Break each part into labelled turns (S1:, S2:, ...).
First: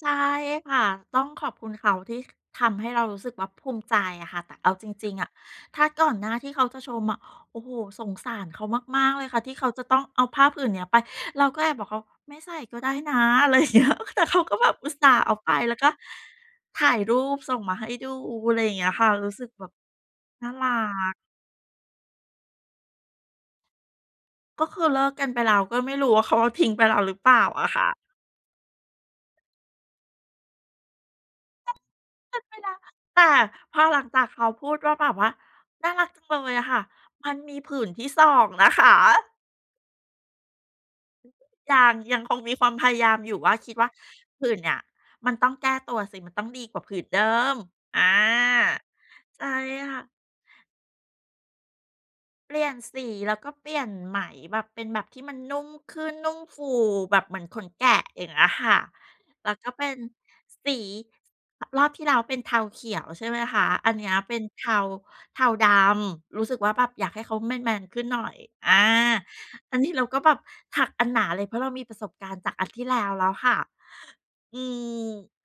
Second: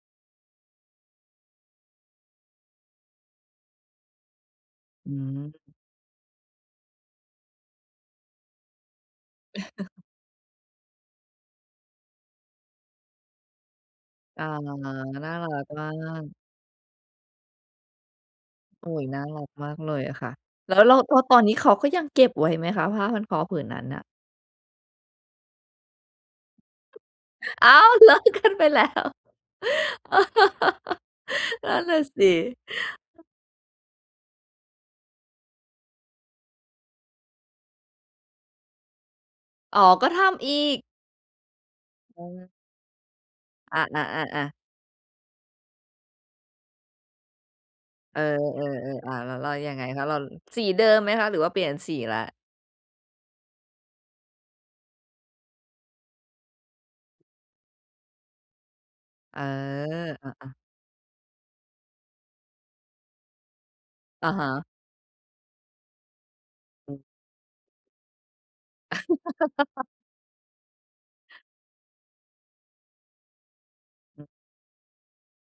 S1: ใช่ค่ะ ต้องขอบคุณเขาที่ ค ทำให้เรารู้สึกว่าภูมิใจอะค่ะ แต่เอาจ
S2: อ
S1: ร
S2: ื
S1: ิง ๆ อะ
S2: ม
S1: ถ้าก่อนหน้าที่เขาจะชมอะ โอ้โฮ สงสารเขามาก ๆ เลยค่ะที่เขาจะต้องเอาผ้าผื่นเนี้ยไป เราก็แอบบอกเขา "ไม่ใส่ก็ได้นะ" อะไรเงี้ย แต่เข
S2: อ
S1: า
S2: ๋อ
S1: ก็แบบอุตส่าห์
S2: น
S1: เอ
S2: ่า
S1: า
S2: ร
S1: ไป
S2: ัก
S1: แล้ว
S2: ม
S1: ก
S2: า
S1: ็
S2: ก
S1: ถ่ายรูปส่งมาให้ดู อะไรอย่างเ
S2: โ
S1: ง
S2: อ
S1: ี้
S2: ้
S1: ย
S2: โฮ
S1: ค่ะ
S2: น่า
S1: รู้
S2: รั
S1: สึ
S2: ก
S1: กแบ
S2: มา
S1: บ
S2: กเลยอะค่ะ
S1: น่ารั
S2: แล้ว แล้ว แล
S1: ก
S2: ้วตอนนี้เขาก็ยังเก็บไว้ไหมคะ ผ้าพันคอผืนนั้นน่ะ?
S1: ก็คือเลิกกันไปแล้ว ก็ไม่รู้ว่าเขาเอาทิ้งไปแล้วหรือเปล่าอ
S2: อ้
S1: ะค
S2: า
S1: ่
S2: ว
S1: ะ
S2: เลิกกันไปแล้ว น
S1: ป
S2: ั่น
S1: เป
S2: น่ะสิ
S1: ็นไปแล้ว แต่พอหลังจากเขาพูดว่า แบบว่า "น่ารักจังเลยอะค่ะ" มันมีผื่นที่ 2 นะคะ
S2: อ๋อ ก็ทำอีก
S1: ยัง ย
S2: อ
S1: ั
S2: ๋
S1: งคง
S2: อ
S1: มีความพยายามอยู่ว่า คิด
S2: อา
S1: ว่าผื
S2: ๆ
S1: ่
S2: ๆ ๆ
S1: นเนี่ยมันต้องแก้ตัวสิ มันต้องดีกว่าผืนเดิม อา
S2: เออ ๆ ๆ อ้าว แล้
S1: ใ
S2: ว
S1: ช
S2: เร
S1: ่
S2: ายังไง
S1: ค่
S2: คะ?
S1: ะ
S2: เรา สีเดิมไหมคะ หรือว่าเปลี่ยนสีแล้ว?
S1: เปลี่ยนสี แล้วก็เปลี่ยนไหม แบบเป็นแบบที่มันนุ่มขึ้น นุ่มฟูแบบเหมือนขนแกะ อย่างเงี้ยค่ะ
S2: เออ
S1: แล้วก็เป็น
S2: อา ๆ
S1: สี ส รอบที่แล้วเป็นเทาเขียว ใช่ไหมคะ อันเนี้ย
S2: อะ
S1: เป็
S2: ฮ
S1: นเท
S2: ะ
S1: า เทา-ดำ รู้สึกว่าแบ
S2: อ
S1: บ
S2: ื
S1: อ
S2: ม
S1: ยากให้เขาแมน ๆ ขึ้นหน่อย อา อันนี้เราก็แบบถักอันหนาเลย เพราะเรามีประสบการณ์จากอันที่แล้วแล้วค่ะ
S2: อืม
S1: อืม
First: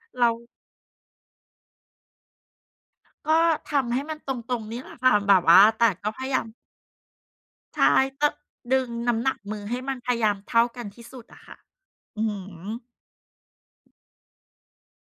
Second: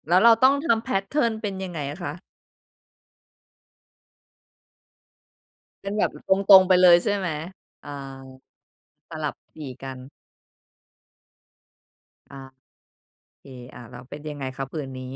S2: แล้ว
S1: เรา
S2: เราต้องทำ แพตเทิร์น เป็นยังไงอะคะ?
S1: ก็ทำให้มันตรง ๆ นี่แหละค่ะ แบบว่า แต
S2: เป็
S1: ่
S2: นแบ
S1: ก็
S2: บ อ
S1: พยายาม
S2: ตรง ๆ ไปเลย ใช่ไหม?
S1: ใช
S2: อา
S1: ่ ต ดึงน
S2: ส
S1: ้ำ
S2: ลั
S1: หน
S2: บ
S1: ักม
S2: ถ
S1: ื
S2: ี
S1: อ
S2: ่
S1: ให้
S2: กั
S1: มันพ
S2: น
S1: ยายามเท่ากันที่สุดอะค่ะ อือ
S2: อ
S1: ฮ
S2: า
S1: ึ
S2: โอเค อา แล้วเป็นยังไงคะผืนนี้?